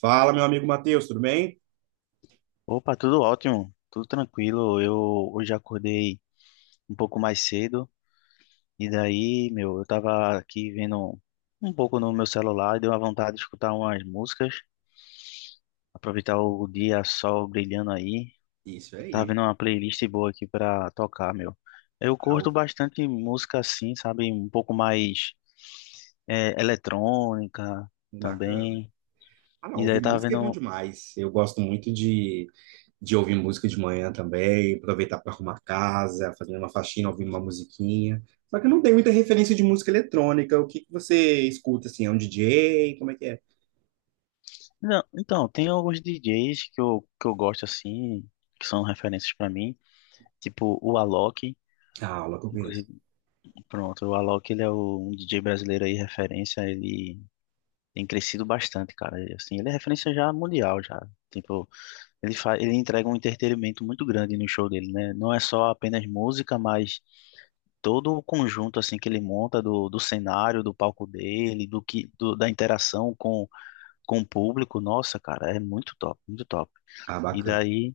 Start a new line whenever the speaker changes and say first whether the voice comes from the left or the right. right: Fala, meu amigo Matheus, tudo bem?
left: Opa, tudo ótimo, tudo tranquilo. Eu hoje acordei um pouco mais cedo e daí, meu, eu tava aqui vendo um pouco no meu celular e deu uma vontade de escutar umas músicas, aproveitar o dia, sol brilhando aí.
right: Isso
left: Tava
right: aí.
left: vendo uma playlist boa aqui pra tocar, meu. Eu
right: Ah,
left: curto
right: o-
left: bastante música assim, sabe, um pouco mais eletrônica
right: Bacana.
left: também.
right: Ah, não,
left: E daí
right: ouvir
left: tava
right: música é bom
left: vendo.
right: demais. Eu gosto muito De ouvir música de manhã também, aproveitar para arrumar a casa, fazer uma faxina, ouvir uma musiquinha. Só que eu não tenho muita referência de música eletrônica. O que que você escuta, assim? É um DJ? Como é que é?
left: Não, então, tem alguns DJs que eu gosto assim, que são referências pra mim. Tipo, o Alok,
right: A aula que eu conheço.
left: inclusive, pronto, o Alok, ele é um DJ brasileiro aí, referência, ele tem crescido bastante, cara. E, assim, ele é referência já mundial, já. Tipo, ele entrega um entretenimento muito grande no show dele, né? Não é só apenas música, mas todo o conjunto, assim, que ele monta do cenário, do palco dele, da interação com o público. Nossa, cara, é muito top, muito top.
right: Ah,
left: E
right: bacana.
left: daí,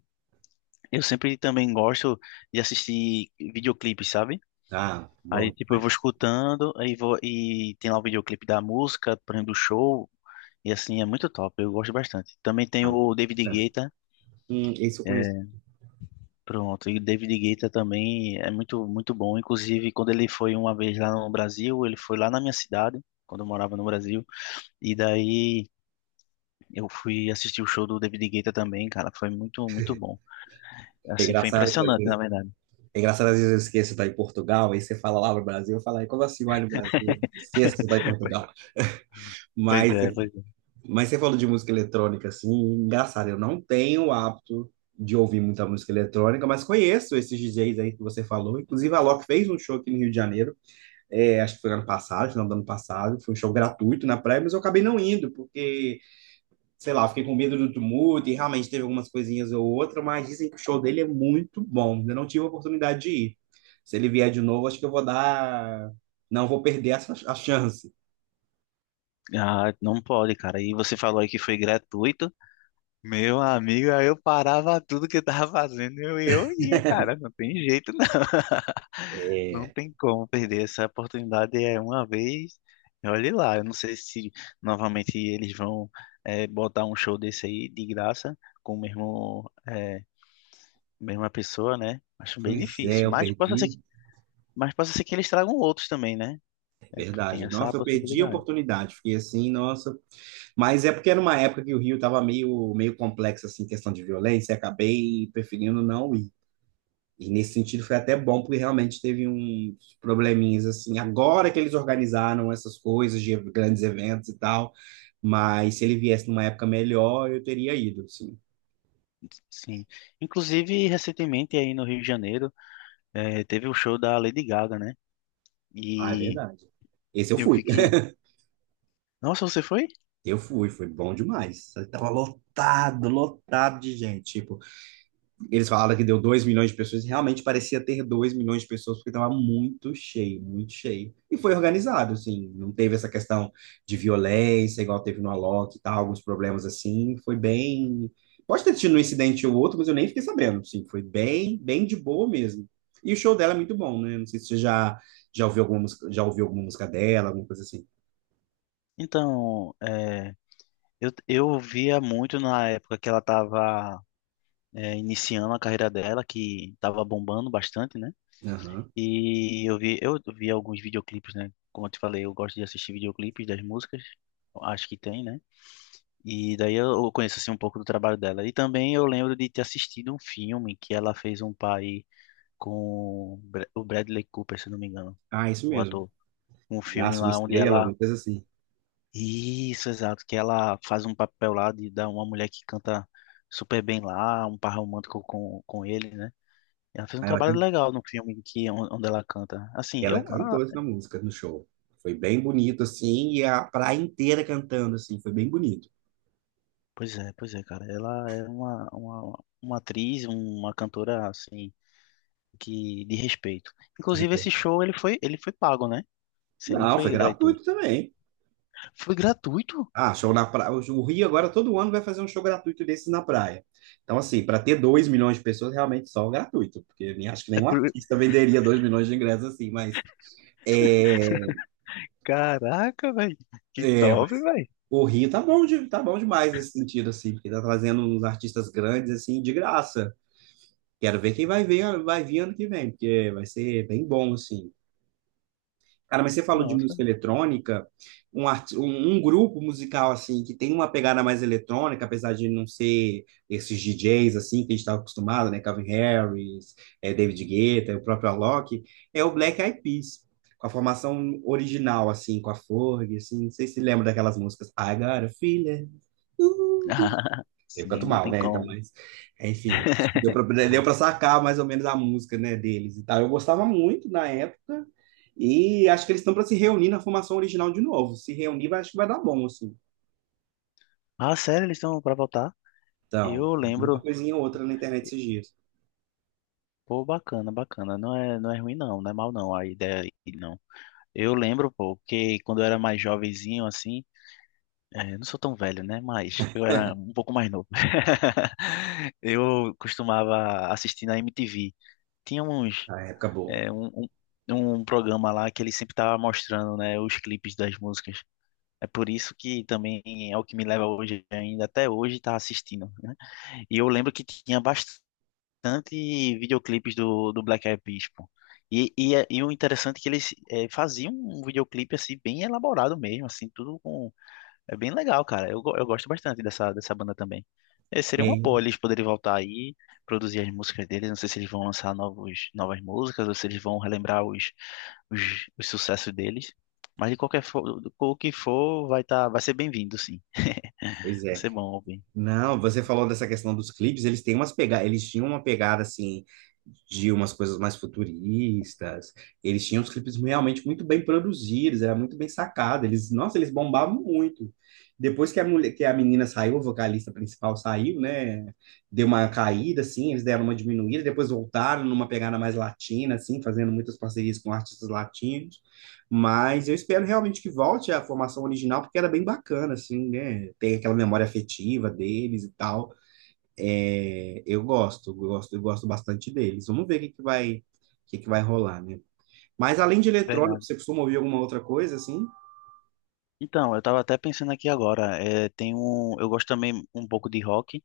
left: eu sempre também gosto de assistir videoclipes, sabe?
right: Ah, bom
left: Aí, tipo, eu vou
right: demais.
left: escutando, aí vou, e tem lá o videoclipe da música, por exemplo, do show, e assim, é muito top, eu gosto bastante. Também tem
right: Ah,
left: o David
right: bacana.
left: Guetta,
right: Esse eu conheço.
left: é, pronto, e o David Guetta também é muito, muito bom, inclusive, quando ele foi uma vez lá no Brasil, ele foi lá na minha cidade, quando eu morava no Brasil, e daí eu fui assistir o show do David Guetta também, cara, foi muito, muito bom.
right: É
left: Assim, foi
right: engraçado que
left: impressionante, na verdade.
right: É engraçado, às vezes eu esqueço de estar em Portugal, aí você fala lá no Brasil, eu falo, "Ai, como assim vai no Brasil? Esqueço de estar em Portugal."
left: Pois
right: Mas,
left: é, pois é.
right: mas você falou de música eletrônica, assim, engraçado, eu não tenho o hábito de ouvir muita música eletrônica, mas conheço esses DJs aí que você falou. Inclusive, a Loki fez um show aqui no Rio de Janeiro, é, acho que foi ano passado, final do ano passado, foi um show gratuito na praia, mas eu acabei não indo, porque sei lá, fiquei com medo do tumulto e realmente teve algumas coisinhas ou outra, mas dizem que o show dele é muito bom. Ainda não tive a oportunidade de ir. Se ele vier de novo, acho que eu vou dar. Não vou perder essa, a chance.
left: Ah, não pode, cara. E você falou aí que foi gratuito. Meu amigo, aí eu parava tudo que eu tava fazendo e eu ia, cara, não tem jeito não. Não
right: É,
left: tem como perder essa oportunidade é uma vez. E olhe lá, eu não sei se novamente eles vão botar um show desse aí de graça com mesma pessoa, né? Acho bem
right: pois é,
left: difícil,
right: eu
left: mas possa ser
right: perdi.
left: que, mas possa ser que eles tragam outros também, né?
right: É
left: É, tem
right: verdade.
left: essa
right: Nossa, eu perdi a
left: possibilidade.
right: oportunidade. Fiquei assim, nossa. Mas é porque era uma época que o Rio estava meio, meio complexo, assim, questão de violência, e acabei preferindo não ir. E nesse sentido foi até bom, porque realmente teve uns probleminhas assim. Agora que eles organizaram essas coisas de grandes eventos e tal, mas se ele viesse numa época melhor, eu teria ido, assim.
left: Sim. Inclusive, recentemente aí no Rio de Janeiro, teve o show da Lady Gaga, né?
right: Ah, é
left: E
right: verdade. Esse eu
left: eu
right: fui.
left: vi que. Nossa, você foi?
right: Eu fui, foi bom demais. Tava lotado, lotado de gente. Tipo, eles falaram que deu 2 milhões de pessoas e realmente parecia ter 2 milhões de pessoas, porque estava muito cheio, muito cheio. E foi organizado, assim, não teve essa questão de violência, igual teve no Alok e tal, alguns problemas assim. Foi bem. Pode ter tido um incidente ou outro, mas eu nem fiquei sabendo, assim, foi bem, bem de boa mesmo. E o show dela é muito bom, né? Não sei se você já, Já ouviu alguma música, já ouviu alguma música dela, alguma coisa assim.
left: Então, eu via muito na época que ela estava iniciando a carreira dela, que estava bombando bastante, né?
right: Aham.
left: E eu vi alguns videoclipes, né? Como eu te falei, eu gosto de assistir videoclipes das músicas, acho que tem, né? E daí eu conheço assim um pouco do trabalho dela. E também eu lembro de ter assistido um filme que ela fez um pai com o Bradley Cooper, se não me engano,
right: Ah, isso
left: o
right: mesmo.
left: ator. Um filme
right: Nasce uma
left: lá onde
right: estrela,
left: ela.
right: alguma coisa assim.
left: Isso, exato, que ela faz um papel lá de dar uma mulher que canta super bem lá, um par romântico com ele, né? Ela fez um
right: Aí ela
left: trabalho legal no filme que onde ela canta. Assim,
right: Ela cantou
left: ah,
right: essa música no show. Foi bem bonito, assim, e a praia inteira cantando, assim, foi bem bonito.
left: pois é, cara, ela é uma atriz, uma cantora assim que de respeito. Inclusive esse show ele foi pago, né? Isso aí não
right: Não,
left: foi
right: foi
left: gratuito.
right: gratuito também.
left: Foi gratuito?
right: Ah, show na praia. O Rio agora todo ano vai fazer um show gratuito desses na praia. Então, assim, para ter 2 milhões de pessoas, realmente só o gratuito, porque nem acho que
left: É
right: nenhum
left: por-
right: artista venderia 2 milhões de ingressos assim, mas é,
left: Caraca, velho, que
right: é,
left: top, velho.
right: o Rio tá bom, de, tá bom demais nesse sentido, assim, porque tá trazendo uns artistas grandes, assim, de graça. Quero ver quem vai ver, vai vir ano que vem, porque vai ser bem bom, assim. Cara, mas você falou de
left: Nossa.
right: música eletrônica, um grupo musical assim que tem uma pegada mais eletrônica, apesar de não ser esses DJs assim que a gente estava acostumado, né? Calvin Harris, David Guetta, o próprio Alok, é o Black Eyed Peas, com a formação original assim, com a Fergie, assim, não sei se lembra daquelas músicas I Got a Feeling, eu canto
left: Sim, não
right: mal,
left: tem
right: né? Então,
left: como.
right: mas, enfim, acho que deu para sacar mais ou menos a música, né, deles e tal. Eu gostava muito na época e acho que eles estão para se reunir na formação original de novo. Se reunir, vai, acho que vai dar bom, assim.
left: Ah, sério, eles estão pra voltar?
right: Então,
left: Eu
right: eu vi uma
left: lembro.
right: coisinha ou outra na internet esses dias.
left: Pô, bacana, bacana. Não é ruim, não. Não é mal, não. A ideia aí, não. Eu lembro, pô, que quando eu era mais jovenzinho, assim. Eu não sou tão velho, né? Mas eu era um pouco mais novo. Eu costumava assistir na MTV. Tinha uns,
right: Na época boa.
left: eh, um programa lá que ele sempre tava mostrando, né? Os clipes das músicas. É por isso que também é o que me leva hoje, ainda até hoje, tá assistindo, né? E eu lembro que tinha bastante videoclipes do Black Eyed Peas, pô. E o interessante é que eles faziam um videoclipe assim bem elaborado mesmo, assim, tudo com é bem legal, cara. Eu gosto bastante dessa banda também. Seria uma boa
right: É,
left: eles poderem voltar aí, produzir as músicas deles. Não sei se eles vão lançar novos novas músicas ou se eles vão relembrar os sucessos deles. Mas o que for, vai ser bem-vindo, sim.
right: pois
left: Vai
right: é.
left: ser bom ouvir.
right: Não, você falou dessa questão dos clipes, eles tinham uma pegada assim de umas coisas mais futuristas. Eles tinham os clipes realmente muito bem produzidos, era muito bem sacado. Eles, nossa, eles bombavam muito. Depois que a menina saiu, a vocalista principal saiu, né? Deu uma caída assim, eles deram uma diminuída, depois voltaram numa pegada mais latina assim, fazendo muitas parcerias com artistas latinos. Mas eu espero realmente que volte à formação original, porque era bem bacana, assim, né? Tem aquela memória afetiva deles e tal. É, eu gosto bastante deles. Vamos ver o que que vai rolar, né? Mas além de
left: De
right: eletrônico,
left: verdade.
right: você costuma ouvir alguma outra coisa, assim?
left: Então, eu tava até pensando aqui agora, eu gosto também um pouco de rock,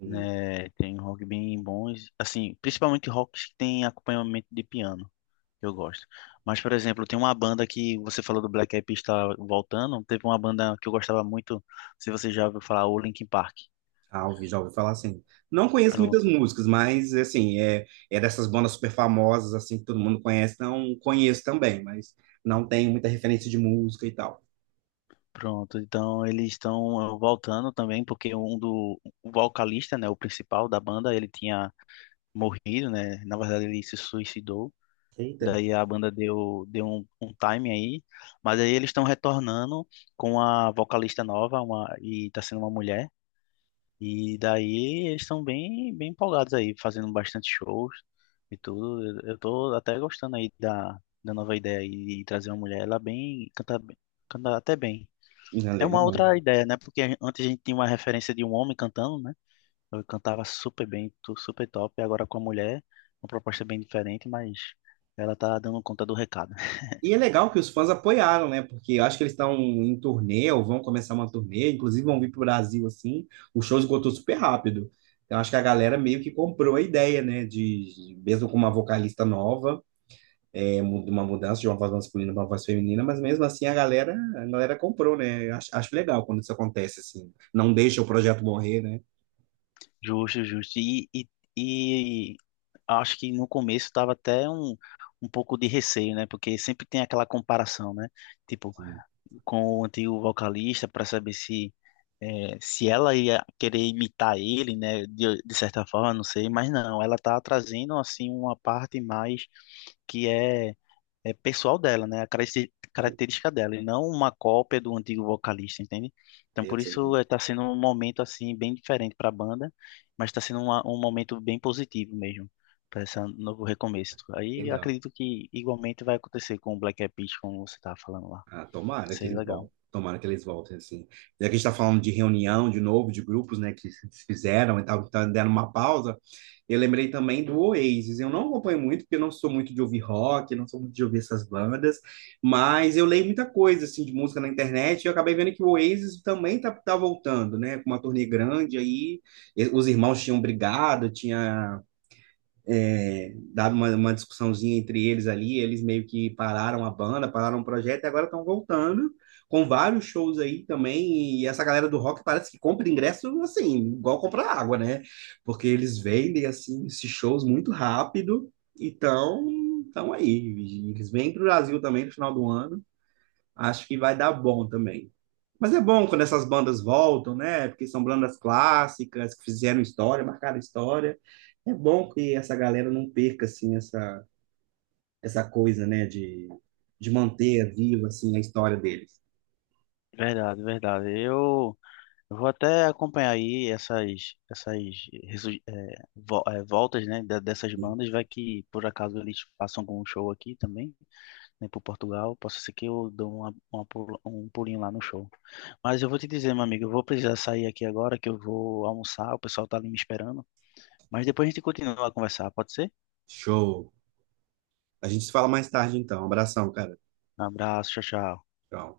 right: Hum,
left: né? Tem um rock bem bons, assim, principalmente rocks que tem acompanhamento de piano, eu gosto. Mas, por exemplo, tem uma banda que você falou do Black Eyed Peas está voltando, teve uma banda que eu gostava muito, se você já ouviu falar, o Linkin Park.
right: Ah, ouvi, já ouvi falar assim. Não conheço muitas
left: Pronto,
right: músicas, mas, assim, é dessas bandas super famosas, assim, que todo mundo conhece. Não conheço também, mas não tenho muita referência de música e tal.
left: pronto. Então, eles estão voltando também, porque um do o vocalista, né, o principal da banda, ele tinha morrido, né? Na verdade, ele se suicidou.
right: Eita,
left: Daí a banda deu um time aí, mas aí eles estão retornando com a vocalista nova, e tá sendo uma mulher, e daí eles estão bem empolgados aí, fazendo bastante shows e tudo. Eu tô até gostando aí da nova ideia aí de trazer uma mulher, ela canta até bem.
right: não
left: É uma
right: lembro.
left: outra ideia, né? Porque antes a gente tinha uma referência de um homem cantando, né? Eu cantava super bem, super top, e agora com a mulher, uma proposta bem diferente, mas ela tá dando conta do recado.
right: E é legal que os fãs apoiaram, né? Porque eu acho que eles estão em turnê, ou vão começar uma turnê, inclusive vão vir para o Brasil, assim. O show esgotou super rápido. Então, acho que a galera meio que comprou a ideia, né? Mesmo com uma vocalista nova, de uma mudança de uma voz masculina para uma voz feminina, mas mesmo assim a galera comprou, né? Acho legal quando isso acontece, assim. Não deixa o projeto morrer, né?
left: Justo, justo. E acho que no começo estava até um pouco de receio, né? Porque sempre tem aquela comparação, né? Tipo,
right: Sim.
left: com o antigo vocalista, para saber se ela ia querer imitar ele, né? De certa forma, não sei. Mas não, ela tá trazendo, assim, uma parte mais que é pessoal dela, né? A característica dela, e não uma cópia do antigo vocalista, entende? Então,
right: É, eu
left: por
right: sei, né?
left: isso está sendo um momento assim bem diferente para a banda, mas está sendo um momento bem positivo mesmo para esse novo recomeço. Aí eu
right: Legal.
left: acredito que igualmente vai acontecer com o Black Eyed Peas, como você estava falando lá.
right: Ah, tomara que
left: Seria
right: eles
left: legal.
right: vão. Tomara que eles voltem, assim. Já que a gente está falando de reunião, de novo, de grupos, né, que se fizeram e tal, que tá dando uma pausa, eu lembrei também do Oasis. Eu não acompanho muito, porque eu não sou muito de ouvir rock, não sou muito de ouvir essas bandas, mas eu leio muita coisa, assim, de música na internet, e eu acabei vendo que o Oasis também tá, tá voltando, né, com uma turnê grande aí. Os irmãos tinham brigado, tinha é, dado uma discussãozinha entre eles ali, eles meio que pararam a banda, pararam o projeto e agora estão voltando com vários shows aí também. E essa galera do rock parece que compra ingresso assim, igual comprar água, né? Porque eles vendem assim esses shows muito rápido. Então, então aí, eles vêm para o Brasil também no final do ano. Acho que vai dar bom também. Mas é bom quando essas bandas voltam, né? Porque são bandas clássicas, que fizeram história, marcaram história. É bom que essa galera não perca, assim, essa coisa, né? De manter viva, assim, a história deles.
left: Verdade, verdade. Eu vou até acompanhar aí essas voltas, né, dessas bandas, vai que por acaso eles façam algum show aqui também. Nem por Portugal. Possa ser que eu dou um pulinho lá no show. Mas eu vou te dizer, meu amigo, eu vou precisar sair aqui agora, que eu vou almoçar, o pessoal tá ali me esperando. Mas depois a gente continua a conversar, pode ser?
right: Show. A gente se fala mais tarde, então. Abração, cara.
left: Um abraço, tchau, tchau.
right: Tchau.